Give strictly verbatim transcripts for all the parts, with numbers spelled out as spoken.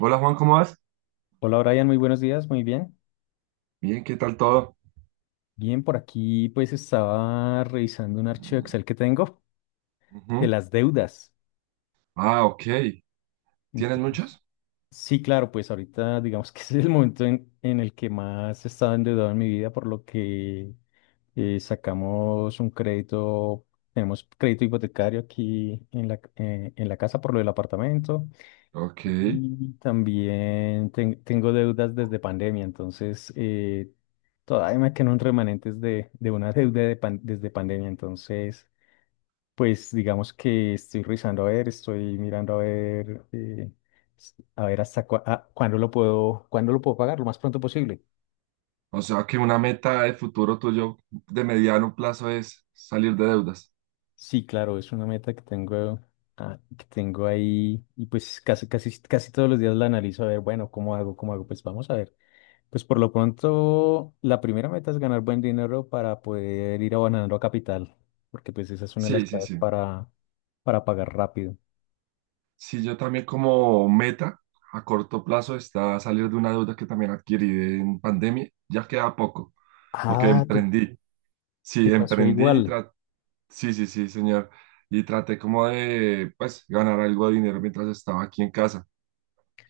Hola Juan, ¿cómo vas? Hola Brian, muy buenos días, muy bien. Bien, ¿qué tal todo? Bien, por aquí pues estaba revisando un archivo Mm, Excel que tengo de ujú. las deudas. Ah, ok. ¿Tienes Entonces, muchos? sí, claro, pues ahorita digamos que es el momento en, en el que más he estado endeudado en mi vida, por lo que eh, sacamos un crédito, tenemos crédito hipotecario aquí en la, eh, en la casa por lo del apartamento. Ok. Y también ten- tengo deudas desde pandemia, entonces eh, todavía me quedan remanentes de, de una deuda de pan- desde pandemia, entonces pues digamos que estoy revisando a ver, estoy mirando a ver, eh, s- a ver hasta cua- ah, cuándo lo puedo, cuándo lo puedo pagar, lo más pronto posible. O sea que una meta de futuro tuyo de mediano plazo es salir de deudas. Sí, claro, es una meta que tengo, ah, que tengo ahí y pues casi, casi, casi todos los días la analizo a ver, bueno, ¿cómo hago? ¿Cómo hago? Pues vamos a ver. Pues por lo pronto, la primera meta es ganar buen dinero para poder ir abonando a capital, porque pues esa es una de las Sí, sí, claves sí. para, para pagar rápido. Sí, yo también como meta a corto plazo está salir de una deuda que también adquirí en pandemia. Ya queda poco, porque Ah, te, emprendí. Sí, te pasó emprendí y igual. tra- Sí, sí, sí, señor. Y traté como de, pues, ganar algo de dinero mientras estaba aquí en casa.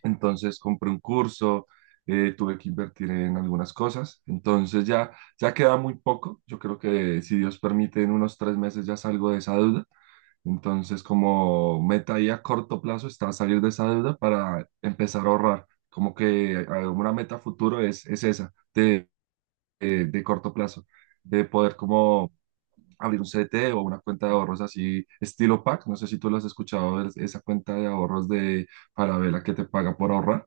Entonces compré un curso, eh, tuve que invertir en algunas cosas. Entonces ya, ya queda muy poco. Yo creo que si Dios permite, en unos tres meses ya salgo de esa deuda. Entonces como meta ahí a corto plazo está salir de esa deuda para empezar a ahorrar. Como que eh, una meta futuro es, es esa, de, eh, de corto plazo, de poder como abrir un C D T o una cuenta de ahorros así, estilo PAC. No sé si tú lo has escuchado, es- esa cuenta de ahorros de Falabella que te paga por ahorrar.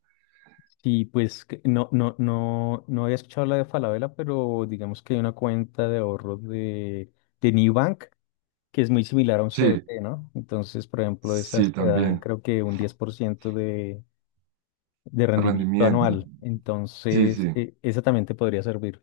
Sí, pues que no, no, no, no había escuchado la de Falabella, pero digamos que hay una cuenta de ahorros de, de Nubank que es muy similar a un Sí, C D T, ¿no? Entonces, por ejemplo, sí, esas te dan también, creo que un diez por ciento de, de de rendimiento rendimiento, anual. sí, Entonces, sí, e- esa también te podría servir.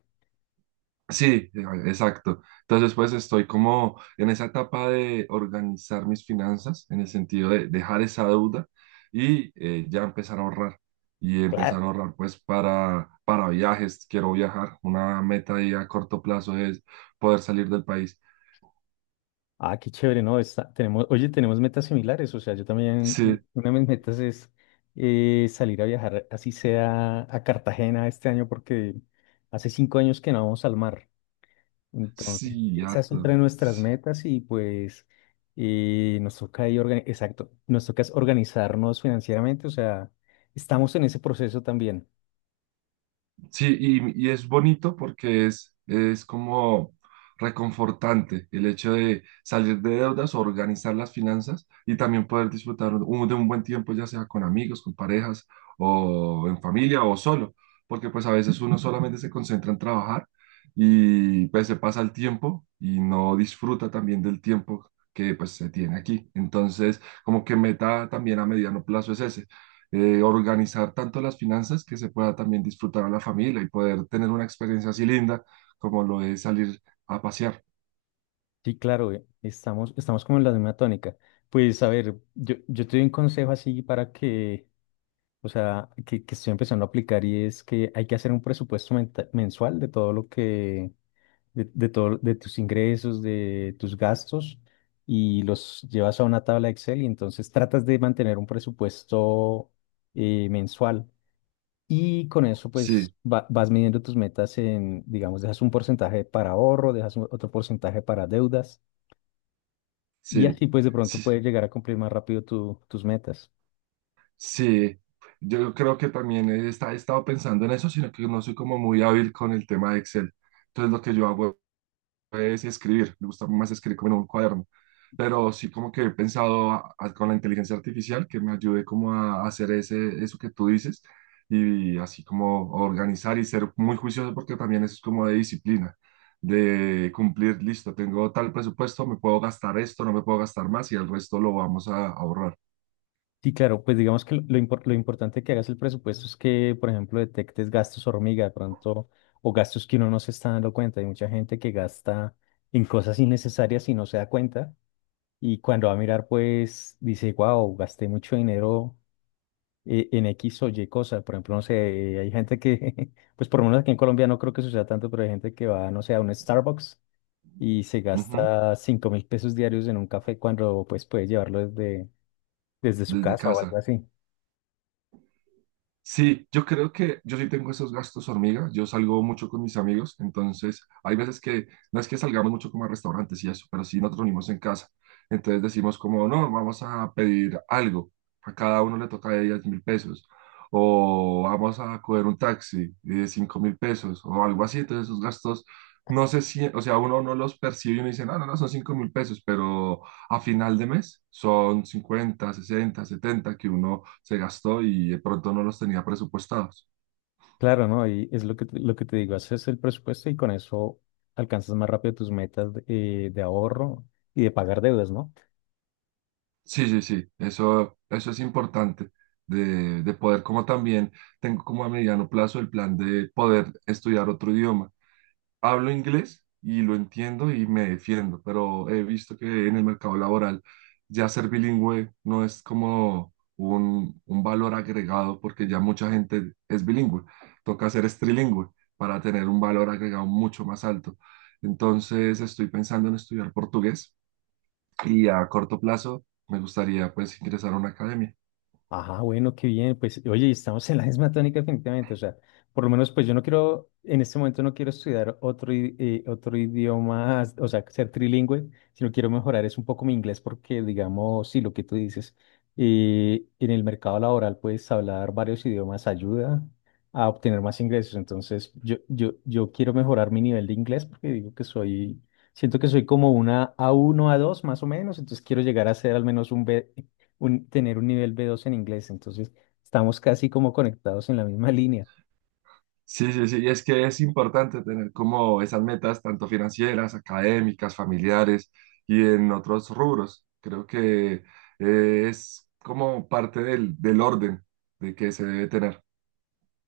sí, eh, exacto. Entonces, pues estoy como en esa etapa de organizar mis finanzas, en el sentido de dejar esa deuda y eh, ya empezar a ahorrar. Y empezar a ahorrar, pues, para, para viajes, quiero viajar. Una meta ahí a corto plazo es poder salir del país. Ah, qué chévere, ¿no? Está- tenemos, oye, tenemos metas similares. O sea, yo también, Sí, eh, una de mis metas es eh, salir a viajar, así sea a Cartagena este año, porque hace cinco años que no vamos al mar. Entonces, sí, esa es otra de harto. nuestras sí. metas y pues eh, nos toca ahí, organi- exacto, nos toca es organizarnos financieramente. O sea, estamos en ese proceso también. Sí, y, y es bonito porque es, es como reconfortante el hecho de salir de deudas, organizar las finanzas y también poder disfrutar un- de un buen tiempo, ya sea con amigos, con parejas o en familia o solo, porque pues a veces uno solamente se concentra en trabajar y pues se pasa el tiempo y no disfruta también del tiempo que pues se tiene aquí. Entonces, como que meta también a mediano plazo es ese eh, organizar tanto las finanzas que se pueda también disfrutar a la familia y poder tener una experiencia así linda como lo es salir a pasear. Sí, claro, eh, estamos, estamos como en la misma tónica. Pues a ver, yo, yo te doy un consejo así para que o sea, que, que estoy empezando a aplicar y es que hay que hacer un presupuesto menta- mensual de todo lo que, de, de todo, de tus ingresos, de tus gastos y los llevas a una tabla Excel y entonces tratas de mantener un presupuesto eh, mensual y con eso Sí, pues va- vas midiendo tus metas en, digamos, dejas un porcentaje para ahorro, dejas un- otro porcentaje para deudas y sí, así pues de pronto sí, puedes llegar a cumplir más rápido tu- tus metas. sí. Yo creo que también he, esta- he estado pensando en eso, sino que no soy como muy hábil con el tema de Excel. Entonces lo que yo hago es escribir, me gusta más escribir como en un cuaderno, pero sí como que he pensado a- a- con la inteligencia artificial que me ayude como a hacer ese, eso que tú dices y así como organizar y ser muy juicioso porque también eso es como de disciplina, de cumplir, listo, tengo tal presupuesto, me puedo gastar esto, no me puedo gastar más y el resto lo vamos a ahorrar Sí, claro, pues digamos que lo, lo impor- lo importante que hagas el presupuesto es que, por ejemplo, detectes gastos hormiga de pronto o gastos que uno no se está dando cuenta. Hay mucha gente que gasta en cosas innecesarias y no se da cuenta. Y cuando va a mirar, pues dice, wow, gasté mucho dinero eh, en X o Y cosa. Por ejemplo, no sé, hay gente que, pues por lo menos aquí en Colombia no creo que suceda tanto, pero hay gente que va, no sé, a un Starbucks y se Ujú, gasta cinco mil pesos diarios en un café cuando pues puede llevarlo desde, desde su desde casa o algo casa. así. Sí, yo creo que yo sí tengo esos gastos hormigas. Yo salgo mucho con mis amigos, entonces hay veces que no es que salgamos mucho como a restaurantes y eso, pero sí nos reunimos en casa. Entonces decimos como, no, vamos a pedir algo. A cada uno le toca de diez mil pesos. O vamos a coger un taxi de cinco mil pesos o algo así. Entonces esos gastos, no sé si, o sea, uno no los percibe y uno dice, no, no, no, son cinco mil pesos, pero a final de mes son cincuenta sesenta setenta que uno se gastó y de pronto no los tenía presupuestados. Claro, ¿no? Y es lo que, te- lo que te digo, haces el presupuesto y con eso alcanzas más rápido tus metas de, eh, de ahorro y de pagar deudas, ¿no? Sí, sí, sí, eso, eso es importante de, de, poder como también tengo como a mediano plazo el plan de poder estudiar otro idioma. Hablo inglés y lo entiendo y me defiendo, pero he visto que en el mercado laboral ya ser bilingüe no es como un, un valor agregado porque ya mucha gente es bilingüe. Toca ser es trilingüe para tener un valor agregado mucho más alto. Entonces estoy pensando en estudiar portugués y a corto plazo me gustaría pues ingresar a una academia. Ajá, bueno, qué bien. Pues, oye, y estamos en la misma tónica definitivamente. O sea, por lo menos, pues yo no quiero, en este momento no quiero estudiar otro, i- eh, otro idioma, o sea, ser trilingüe, sino quiero mejorar es un poco mi inglés porque, digamos, sí, lo que tú dices, eh, en el mercado laboral pues hablar varios idiomas, ayuda a obtener más ingresos. Entonces, yo, yo, yo quiero mejorar mi nivel de inglés porque digo que soy, siento que soy como una a uno a dos más o menos, entonces quiero llegar a ser al menos un b un- tener un nivel B dos en inglés. Entonces, estamos casi como conectados en la misma línea. Sí, sí, sí, y es que es importante tener como esas metas tanto financieras, académicas, familiares y en otros rubros. Creo que eh, es como parte del, del orden de que se debe tener.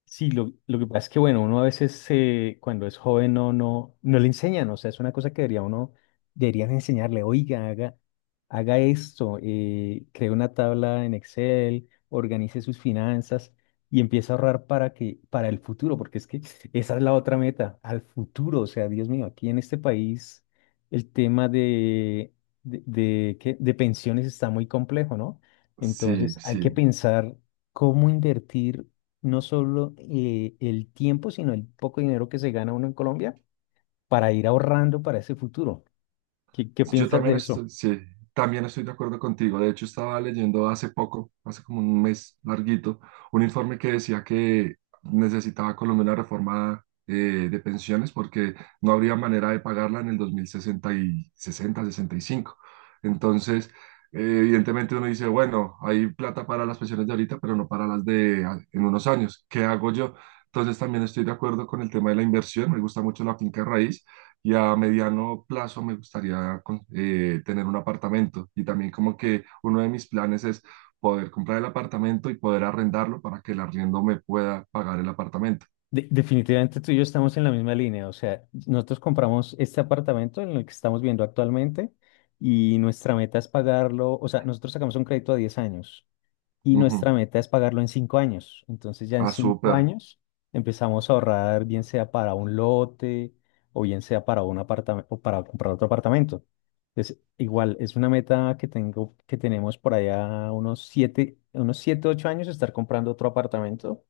Sí, lo, lo que pasa es que, bueno, uno a veces eh, cuando es joven no, no, no le enseñan, o sea, es una cosa que debería uno, deberían enseñarle, oiga, haga, haga esto, eh, cree una tabla en Excel, organice sus finanzas y empiece a ahorrar para que, para el futuro, porque es que esa es la otra meta, al futuro, o sea, Dios mío, aquí en este país el tema de, de, de, ¿qué? De pensiones está muy complejo, ¿no? Sí, Entonces hay sí. que pensar cómo invertir no solo eh, el tiempo, sino el poco dinero que se gana uno en Colombia para ir ahorrando para ese futuro. ¿Qué, qué Yo piensas de también estoy, eso? sí, también estoy de acuerdo contigo. De hecho, estaba leyendo hace poco, hace como un mes larguito, un informe que decía que necesitaba Colombia una reforma eh, de pensiones porque no habría manera de pagarla en el dos mil sesenta y sesenta, sesenta y cinco. Entonces, eh, evidentemente uno dice, bueno, hay plata para las pensiones de ahorita, pero no para las de a- en unos años. ¿Qué hago yo? Entonces, también estoy de acuerdo con el tema de la inversión. Me gusta mucho la finca raíz y a mediano plazo me gustaría con- eh, tener un apartamento. Y también como que uno de mis planes es poder comprar el apartamento y poder arrendarlo para que el arriendo me pueda pagar el apartamento. De- definitivamente tú y yo estamos en la misma línea. O sea, nosotros compramos este apartamento en el que estamos viendo actualmente y nuestra meta es pagarlo. O sea, nosotros sacamos un crédito a diez años, y nuestra Ujú. meta es pagarlo en cinco años. Entonces ya en Ah, cinco súper. años empezamos a ahorrar, bien sea para un lote o bien sea para un apartamento o para comprar otro apartamento. Entonces, igual es una meta que tengo, que tenemos por allá unos siete, unos siete, ocho años estar comprando otro apartamento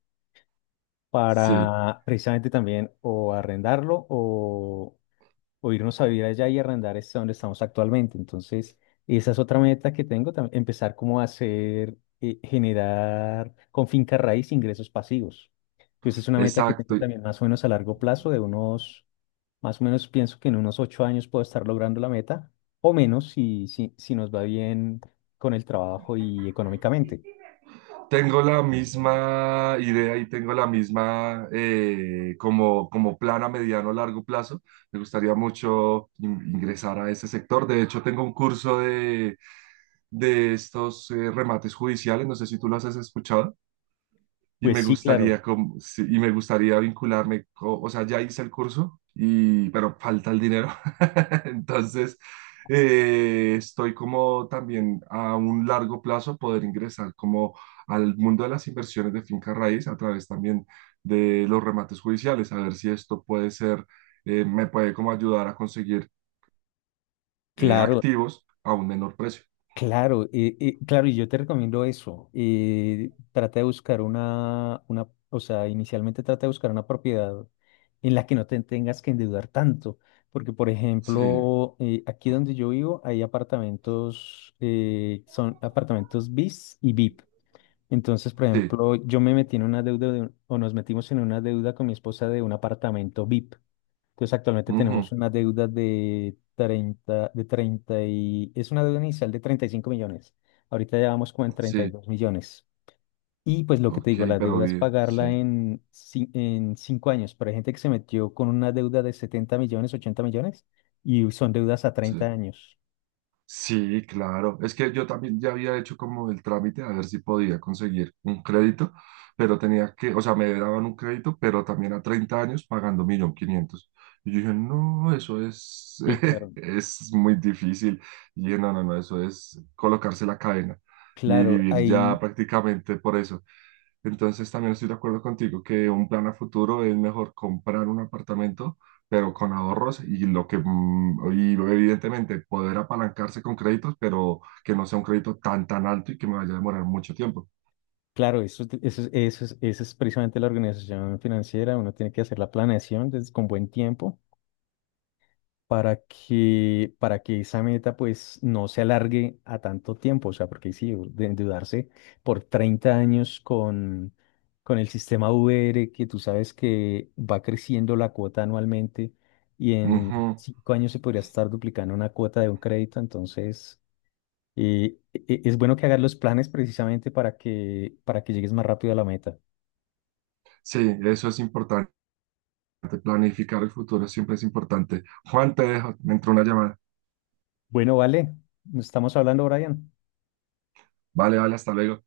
Sí, para precisamente también o arrendarlo o o irnos a vivir allá y arrendar es donde estamos actualmente. Entonces, esa es otra meta que tengo, tam- empezar como a hacer, eh, generar con finca raíz ingresos pasivos. Entonces, es una meta que tengo exacto. también más o menos a largo plazo, de unos, más o menos pienso que en unos ocho años puedo estar logrando la meta, o menos si, si, si nos va bien con el trabajo y económicamente. Tengo la misma idea y tengo la misma eh, como, como plan a mediano o largo plazo. Me gustaría mucho in- ingresar a ese sector. De hecho, tengo un curso de, de, estos eh, remates judiciales. No sé si tú los has escuchado. Y Pues me sí, claro, gustaría, com- sí, y me gustaría vincularme, co- o sea, ya hice el curso, y, pero falta el dinero. Entonces, eh, estoy como también a un largo plazo poder ingresar como al mundo de las inversiones de finca raíz a través también de los remates judiciales, a ver si esto puede ser, eh, me puede como ayudar a conseguir eh, claro. activos a un menor precio. Claro, eh, eh, claro, y yo te recomiendo eso. Eh, trata de buscar una, una, o sea, inicialmente trata de buscar una propiedad en la que no te tengas que endeudar tanto, porque por Sí, ejemplo, eh, aquí donde yo vivo hay apartamentos, eh, son apartamentos BIS y VIP. Entonces, por sí, ejemplo, yo me metí en una deuda, de un- o nos metimos en una deuda con mi esposa de un apartamento VIP. Entonces actualmente ujú, tenemos una deuda de treinta de treinta y es una deuda inicial de treinta y cinco millones. Ahorita ya vamos como en treinta y sí, dos millones. Y pues lo que te ok, digo, la pero deuda es bien, pagarla sí, en, cin- en cinco años. Pero hay gente que se metió con una deuda de setenta millones, ochenta millones y son deudas a sí. treinta años. Sí, claro. Es que yo también ya había hecho como el trámite a ver si podía conseguir un crédito, pero tenía que, o sea, me daban un crédito, pero también a treinta años pagando un millón quinientos. Y yo dije, no, eso es, Sí, claro. es muy difícil. Y dije, no, no, no, eso es colocarse la cadena y Claro, vivir ya ahí, prácticamente por eso. Entonces también estoy de acuerdo contigo que un plan a futuro es mejor comprar un apartamento pero con ahorros y lo que, mm, y evidentemente poder apalancarse con créditos, pero que no sea un crédito tan, tan alto y que me vaya a demorar mucho tiempo. claro, eso, es- eso, es- eso, es- eso es precisamente la organización financiera. Uno tiene que hacer la planeación desde, con buen tiempo para que, para que esa meta pues no se alargue a tanto tiempo, o sea, porque sí, de endeudarse por treinta años con, con el sistema V R, que tú sabes que va creciendo la cuota anualmente y en Ujú. cinco años se podría estar duplicando una cuota de un crédito, entonces eh, e- e- es bueno que hagas los planes precisamente para que, para que llegues más rápido a la meta. Sí, eso es importante. Planificar el futuro siempre es importante. Juan, te dejo, me entró una llamada. Bueno, vale, nos estamos hablando, Brian. Vale, vale, hasta luego.